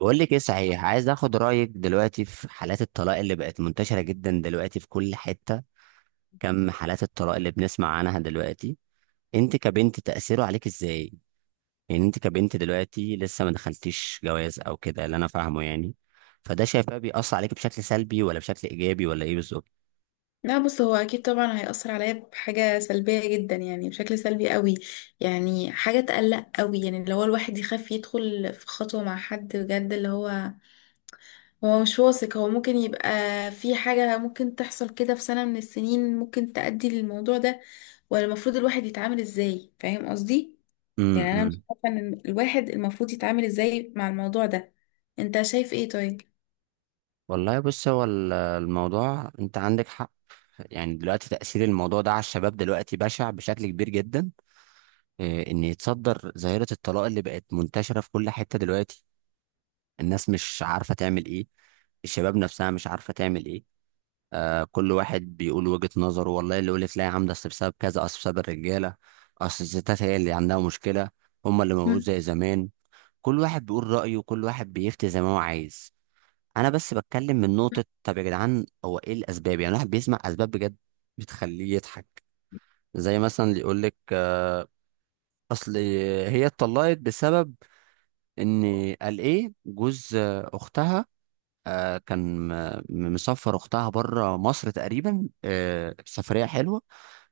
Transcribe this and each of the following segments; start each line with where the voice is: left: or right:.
right: بقول لك ايه؟ صحيح عايز اخد رايك دلوقتي في حالات الطلاق اللي بقت منتشره جدا دلوقتي في كل حته. كم حالات الطلاق اللي بنسمع عنها دلوقتي؟ انت كبنت تاثيره عليك ازاي؟ يعني انت كبنت دلوقتي لسه ما دخلتيش جواز او كده اللي انا فاهمه يعني. فده شايفاه بيأثر عليك بشكل سلبي ولا بشكل ايجابي ولا ايه بالظبط؟
left: لا، بص، هو اكيد طبعا هيأثر عليا بحاجة سلبية جدا، يعني بشكل سلبي قوي. يعني حاجة تقلق قوي، يعني اللي هو الواحد يخاف يدخل في خطوة مع حد بجد، اللي هو مش واثق. هو ممكن يبقى في حاجة ممكن تحصل كده في سنة من السنين، ممكن تأدي للموضوع ده، ولا المفروض الواحد يتعامل ازاي؟ فاهم قصدي؟
right: امم
left: يعني انا مش
right: امم.
left: عارفة ان الواحد المفروض يتعامل ازاي مع الموضوع ده. انت شايف ايه طيب؟
right: والله بص، هو الموضوع انت عندك حق. يعني دلوقتي تأثير الموضوع ده على الشباب دلوقتي بشع بشكل كبير جدا، ان يتصدر ظاهره الطلاق اللي بقت منتشره في كل حته دلوقتي. الناس مش عارفه تعمل ايه، الشباب نفسها مش عارفه تعمل ايه. كل واحد بيقول وجهه نظره، والله اللي يقول لك لا يا عم ده أصل بسبب كذا، اصل بسبب الرجاله، اصل الستات هي اللي عندها مشكله، هم اللي موجود زي زمان. كل واحد بيقول رايه وكل واحد بيفتي زي ما هو عايز. انا بس بتكلم من نقطه، طب يا جدعان هو ايه الاسباب؟ يعني الواحد بيسمع اسباب بجد بتخليه يضحك، زي مثلا اللي يقول لك اصل هي اتطلقت بسبب ان قال ايه جوز اختها كان مسافر اختها بره مصر تقريبا، سفريه حلوه،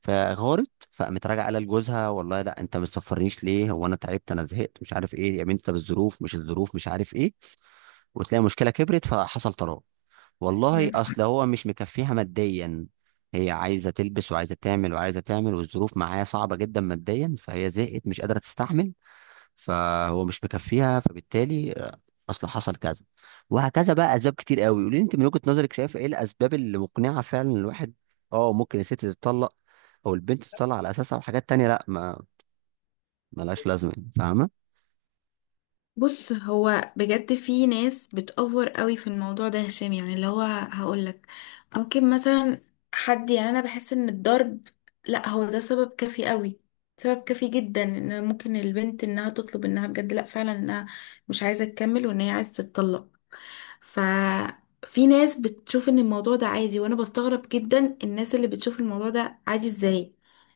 right: فغارت فقامت راجعه قال لجوزها والله لا، انت ما تسفرنيش ليه؟ هو انا تعبت، انا زهقت، مش عارف ايه يا بنت، طب الظروف مش عارف ايه، وتلاقي المشكله كبرت فحصل طلاق. والله
left: مم.
right: اصل هو مش مكفيها ماديا، هي عايزه تلبس وعايزه تعمل وعايزه تعمل والظروف معايا صعبه جدا ماديا، فهي زهقت مش قادره تستحمل، فهو مش مكفيها، فبالتالي اصل حصل كذا وهكذا. بقى اسباب كتير قوي. قولي لي انت من وجهة نظرك شايف ايه الاسباب اللي مقنعة فعلا إن الواحد اه ممكن الست تتطلق او البنت تتطلق على اساسها، وحاجات تانية لا ما ملهاش لازمة يعني، فاهمة؟
left: بص، هو بجد في ناس بتأفور قوي في الموضوع ده يا هشام، يعني اللي هو هقولك ممكن مثلا حد، يعني انا بحس ان الضرب، لا هو ده سبب كافي قوي، سبب كافي جدا ان ممكن البنت انها تطلب، انها بجد لا فعلا انها مش عايزة تكمل، وان هي عايزة تتطلق. ففي ناس بتشوف ان الموضوع ده عادي، وانا بستغرب جدا الناس اللي بتشوف الموضوع ده عادي ازاي.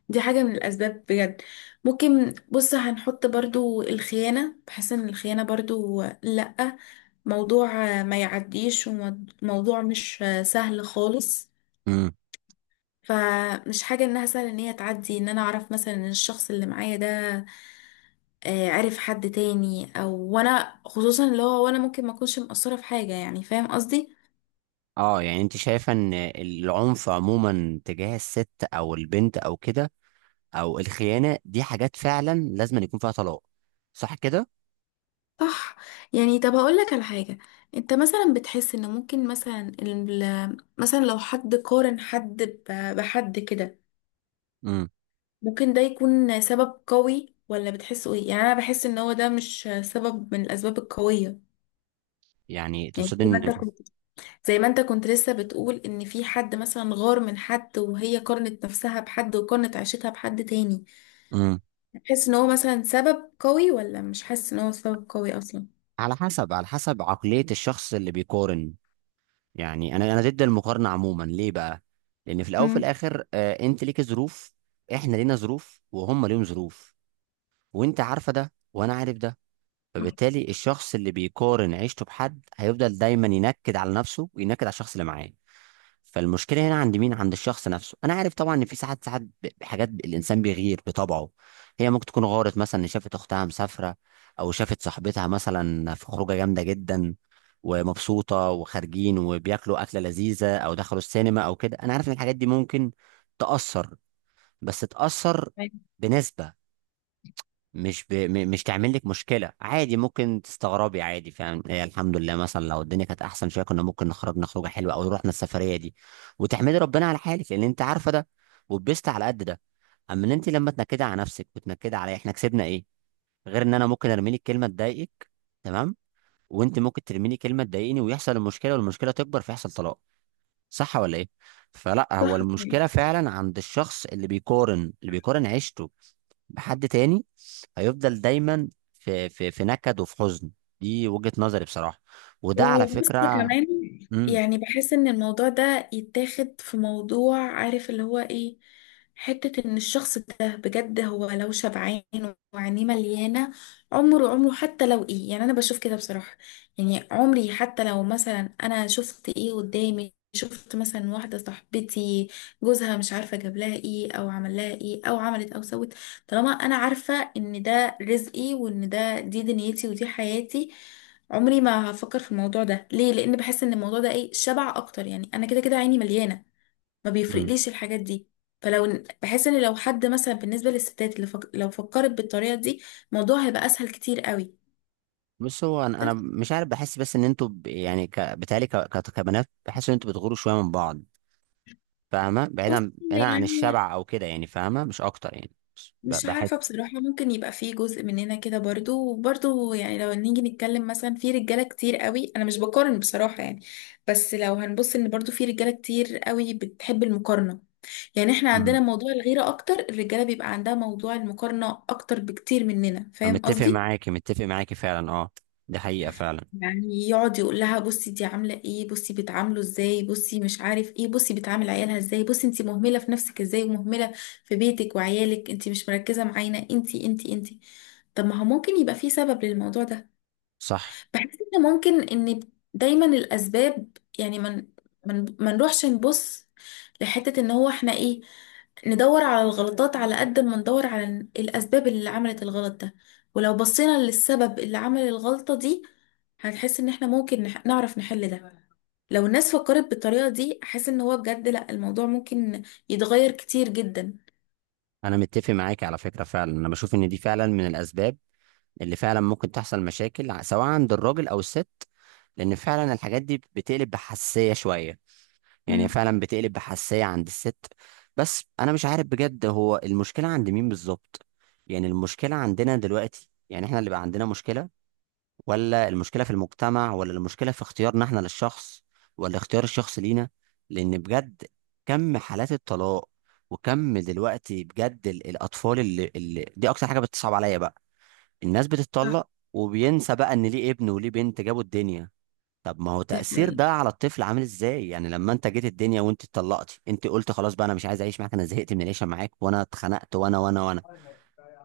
left: دي حاجة من الأسباب بجد. ممكن بص هنحط برضو الخيانة، بحس ان الخيانة برضو لأ، موضوع ما يعديش، وموضوع مش سهل خالص.
right: امم.
left: فمش حاجة انها سهلة ان هي تعدي، ان انا اعرف مثلا ان الشخص اللي معايا ده عارف حد تاني، او وانا خصوصا اللي هو وانا ممكن ما اكونش مقصرة في حاجة، يعني فاهم قصدي؟
right: اه يعني انت شايفة ان العنف عموما تجاه الست او البنت او كده او الخيانة، دي حاجات فعلا لازم يكون فيها طلاق، صح كده؟
left: صح. يعني طب هقول لك على حاجة. انت مثلا بتحس ان ممكن مثلا مثلا لو حد قارن حد بحد كده
right: امم.
left: ممكن ده يكون سبب قوي ولا بتحسه ايه؟ يعني انا بحس ان هو ده مش سبب من الاسباب القوية.
right: يعني
left: يعني
right: تقصد ان
left: زي ما انت كنت لسه بتقول ان في حد مثلا غار من حد، وهي قارنت نفسها بحد وقارنت عيشتها بحد تاني،
right: امم
left: بتحس ان هو مثلا سبب قوي ولا مش حاسس ان هو سبب قوي اصلا؟
right: على حسب على حسب عقلية الشخص اللي بيقارن. يعني انا ضد المقارنه عموما. ليه بقى؟ لان في الاول وفي
left: امم.
right: الاخر انت ليك ظروف، احنا لينا ظروف وهم ليهم ظروف، وانت عارفه ده وانا عارف ده. فبالتالي الشخص اللي بيقارن عيشته بحد هيفضل دايما ينكد على نفسه وينكد على الشخص اللي معاه. فالمشكله هنا عند مين؟ عند الشخص نفسه. انا عارف طبعا ان في ساعات بحاجات الانسان بيغير بطبعه. هي ممكن تكون غارت مثلا إن شافت اختها مسافره، او شافت صاحبتها مثلا في خروجه جامده جدا ومبسوطه وخارجين وبياكلوا اكله لذيذه او دخلوا السينما او كده. انا عارف ان الحاجات دي ممكن تاثر، بس تاثر بنسبه. مش ب... م- مش تعمل لك مشكله عادي ممكن تستغربي عادي، فاهم إيه؟ الحمد لله مثلا لو الدنيا كانت احسن شويه كنا ممكن نخرجنا خروجه حلوه او رحنا السفريه دي، وتحمدي ربنا على حالك لان انت عارفه ده وبست على قد ده. اما ان انت لما تنكدي على نفسك وتنكدي عليا، احنا كسبنا ايه؟ غير ان انا ممكن ارمي لك كلمه تضايقك، تمام، وانت ممكن ترمي لي كلمه تضايقني، ويحصل المشكله والمشكله تكبر فيحصل طلاق، صح ولا ايه؟ فلا، هو
left: صح.
right: المشكله فعلا عند الشخص اللي بيقارن، اللي بيقارن عيشته بحد تاني هيفضل دايما في نكد وفي حزن. دي وجهة نظري بصراحة، وده على
left: وبص
right: فكرة.
left: كمان،
right: امم
left: يعني بحس ان الموضوع ده يتاخد في موضوع، عارف اللي هو ايه؟ حتة ان الشخص ده بجد هو لو شبعان وعينيه مليانة، عمره عمره حتى لو ايه، يعني انا بشوف كده بصراحة. يعني عمري حتى لو مثلا انا شفت ايه قدامي، شفت مثلا واحدة صاحبتي جوزها مش عارفة جاب لها ايه او عمل لها ايه او عملت او سوت، طالما انا عارفة ان ده رزقي وان ده دي دنيتي ودي حياتي، عمري ما هفكر في الموضوع ده. ليه؟ لان بحس ان الموضوع ده ايه شبع اكتر. يعني انا كده كده عيني مليانه، ما
right: امم.
left: بيفرقليش الحاجات دي. فلو بحس ان لو حد مثلا بالنسبه للستات، اللي لو فكرت بالطريقه دي الموضوع هيبقى اسهل كتير قوي.
right: بص هو أنا
left: بس
right: مش عارف، بحس بس ان انتوا بتهيألي كبنات بحس ان انتوا بتغوروا شوية من بعض، فاهمة؟
left: بص،
right: بعيدا بعيدا عن
left: يعني
right: الشبع او كده يعني، فاهمة؟ مش اكتر يعني،
left: مش عارفة
right: بحس.
left: بصراحة، ممكن يبقى في جزء مننا كده برضو، وبرضو يعني لو نيجي نتكلم مثلا في رجالة كتير قوي، أنا مش بقارن بصراحة يعني. بس لو هنبص إن برضو في رجالة كتير قوي بتحب المقارنة. يعني إحنا عندنا
right: امم.
left: موضوع الغيرة أكتر، الرجالة بيبقى عندها موضوع المقارنة أكتر بكتير مننا.
right: أنا
left: فاهم
right: متفق
left: قصدي؟
right: معاكي، متفق معاكي فعلا، اه، دي حقيقة فعلا.
left: يعني يقعد يقول لها بصي دي عامله ايه، بصي بتعامله ازاي، بصي مش عارف ايه، بصي بتعامل عيالها ازاي، بصي انتي مهمله في نفسك ازاي، ومهمله في بيتك وعيالك، انتي مش مركزه معانا، انتي انتي انتي. طب ما هو ممكن يبقى في سبب للموضوع ده.
right: صح،
left: بحس ان ممكن ان دايما الاسباب يعني من ما نروحش نبص لحتة ان هو احنا ايه، ندور على الغلطات على قد ما ندور على الاسباب اللي عملت الغلط ده. ولو بصينا للسبب اللي عمل الغلطة دي هنحس ان احنا ممكن نعرف نحل ده. لو الناس فكرت بالطريقة دي احس ان هو بجد لا الموضوع ممكن يتغير كتير جدا.
right: انا متفق معاكي على فكرة فعلا. انا بشوف ان دي فعلا من الاسباب اللي فعلا ممكن تحصل مشاكل سواء عند الراجل او الست، لان فعلا الحاجات دي بتقلب بحساسيه شويه، يعني
left: مم.
right: فعلا بتقلب بحساسيه عند الست. بس انا مش عارف بجد، هو المشكله عند مين بالظبط؟ يعني المشكله عندنا دلوقتي؟ يعني احنا اللي بقى عندنا مشكله، ولا المشكله في المجتمع، ولا المشكله في اختيارنا احنا للشخص، ولا اختيار الشخص لينا؟ لان بجد كم حالات الطلاق! وكم دلوقتي بجد الاطفال اللي دي اكتر حاجه بتصعب عليا بقى. الناس
left: صح.
right: بتتطلق وبينسى بقى ان ليه ابن وليه بنت جابوا الدنيا. طب ما هو
left: دي
right: تأثير
left: حقيقة.
right: ده على الطفل عامل ازاي؟ يعني لما انت جيت الدنيا وانت اتطلقتي، انت قلت خلاص بقى انا مش عايز اعيش معاك، انا زهقت من العيشه معاك وانا اتخنقت وانا وانا وانا،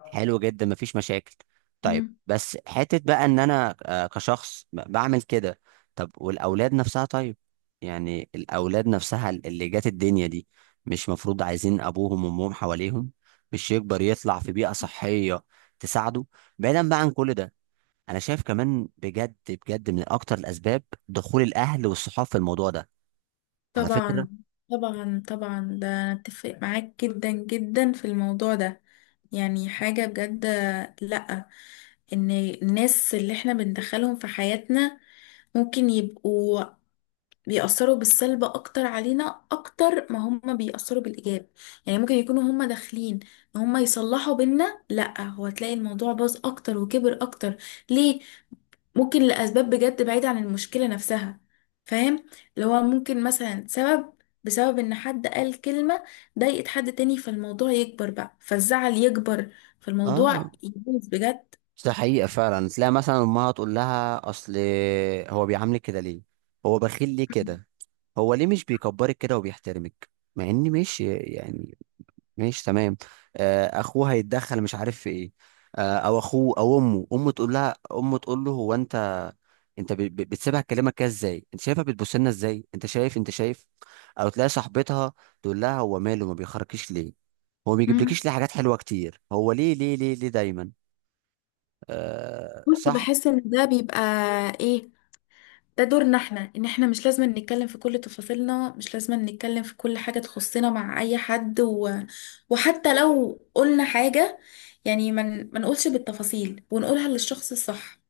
right: حلو جدا مفيش مشاكل. طيب،
left: يعني
right: بس حته بقى ان انا كشخص بعمل كده. طب والاولاد نفسها؟ طيب، يعني الاولاد نفسها اللي جات الدنيا دي مش مفروض عايزين ابوهم وامهم حواليهم؟ مش يكبر يطلع في بيئه صحيه تساعده؟ بعيدا بقى عن كل ده، انا شايف كمان بجد بجد من اكتر الاسباب دخول الاهل والصحاب في الموضوع ده، على فكره.
left: طبعا طبعا طبعا، ده انا اتفق معاك جدا جدا في الموضوع ده. يعني حاجة بجد، لأ. ان الناس اللي احنا بندخلهم في حياتنا ممكن يبقوا بيأثروا بالسلب اكتر علينا اكتر ما هم بيأثروا بالإيجاب. يعني ممكن يكونوا هم داخلين ان هم يصلحوا بينا، لأ هو تلاقي الموضوع باظ اكتر وكبر اكتر. ليه؟ ممكن لأسباب بجد بعيدة عن المشكلة نفسها. فاهم؟ اللي هو ممكن مثلا سبب بسبب ان حد قال كلمة ضايقت حد تاني، فالموضوع يكبر بقى، فالزعل يكبر،
right: اه،
left: فالموضوع يبوظ بجد.
right: ده حقيقه فعلا. تلاقي مثلا امها تقول لها اصل هو بيعاملك كده ليه؟ هو بخيل ليه كده؟ هو ليه مش بيكبرك كده وبيحترمك؟ مع ان ماشي يعني، ماشي تمام. اخوه هيتدخل مش عارف في ايه، او اخوه او امه، امه تقول لها، امه تقول له هو انت، انت بتسيبها تكلمك كده ازاي؟ انت شايفها بتبص لنا ازاي؟ انت شايف انت شايف. او تلاقي صاحبتها تقول لها هو ماله ما بيخرجكيش ليه؟ هو ما
left: مم.
right: بيجيبلكيش ليه حاجات حلوه كتير؟ هو ليه ليه ليه ليه دايما؟ أه
left: كنت
right: صح.
left: بحس ان ده بيبقى ايه، ده دورنا احنا ان احنا مش لازم نتكلم في كل تفاصيلنا، مش لازم نتكلم في كل حاجة تخصنا مع اي حد وحتى لو قلنا حاجة، يعني ما نقولش بالتفاصيل، ونقولها للشخص الصح.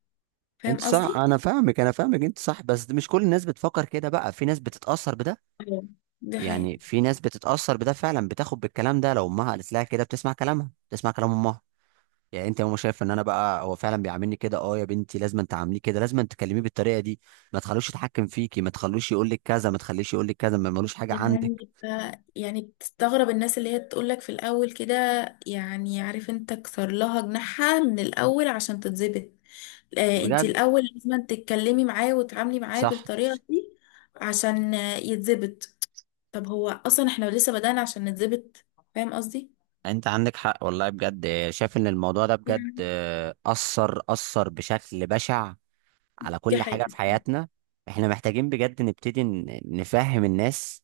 left: فاهم
right: انت صح،
left: قصدي؟
right: انا فاهمك انت صح، بس مش كل الناس بتفكر كده بقى، في ناس بتتاثر بده.
left: أيوة. دي
right: يعني
left: حقيقة.
right: في ناس بتتأثر بده فعلا، بتاخد بالكلام ده، لو امها قالت لها كده بتسمع كلامها، بتسمع كلام امها. يعني انت يا ماما شايف ان انا بقى هو فعلا بيعاملني كده؟ اه يا بنتي لازم انت تعامليه كده، لازم انت تكلميه بالطريقه دي، ما تخلوش يتحكم فيكي، ما تخلوش يقول لك كذا، ما تخليش يقول لك كذا، ما ملوش حاجه عندك.
left: يعني يعني بتستغرب الناس اللي هي تقولك في الأول كده، يعني عارف انت كسر لها جناحها من الأول عشان تتظبط. آه، انت
right: بجد
left: الأول لازم تتكلمي معاه وتتعاملي معاه
right: صح.
left: بالطريقة دي عشان يتظبط. طب هو أصلا احنا لسه بدأنا عشان نتظبط. فاهم قصدي؟
right: انت عندك حق والله، بجد شايف ان الموضوع ده بجد
left: يعني
right: اثر، اثر بشكل بشع على
left: دي
right: كل حاجة
left: حقيقة.
right: في حياتنا. احنا محتاجين بجد نبتدي نفهم الناس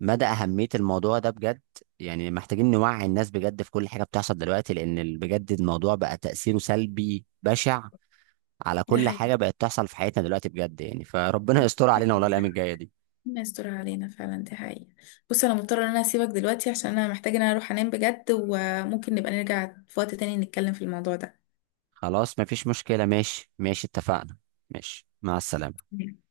right: مدى أهمية الموضوع ده بجد. يعني محتاجين نوعي الناس بجد في كل حاجة بتحصل دلوقتي، لأن بجد الموضوع بقى تأثيره سلبي بشع على
left: دي
right: كل
left: حقيقة.
right: حاجة بقت تحصل في حياتنا دلوقتي بجد يعني، فربنا يستر علينا والله الأيام الجاية دي.
left: ربنا يستر علينا فعلا، دي حقيقة. بص، أنا مضطرة إن أنا أسيبك دلوقتي عشان أنا محتاجة إن أنا أروح أنام بجد، وممكن نبقى نرجع في وقت تاني نتكلم في الموضوع ده.
right: خلاص مفيش مشكلة، ماشي ماشي اتفقنا، ماشي مع السلامة.
left: مم.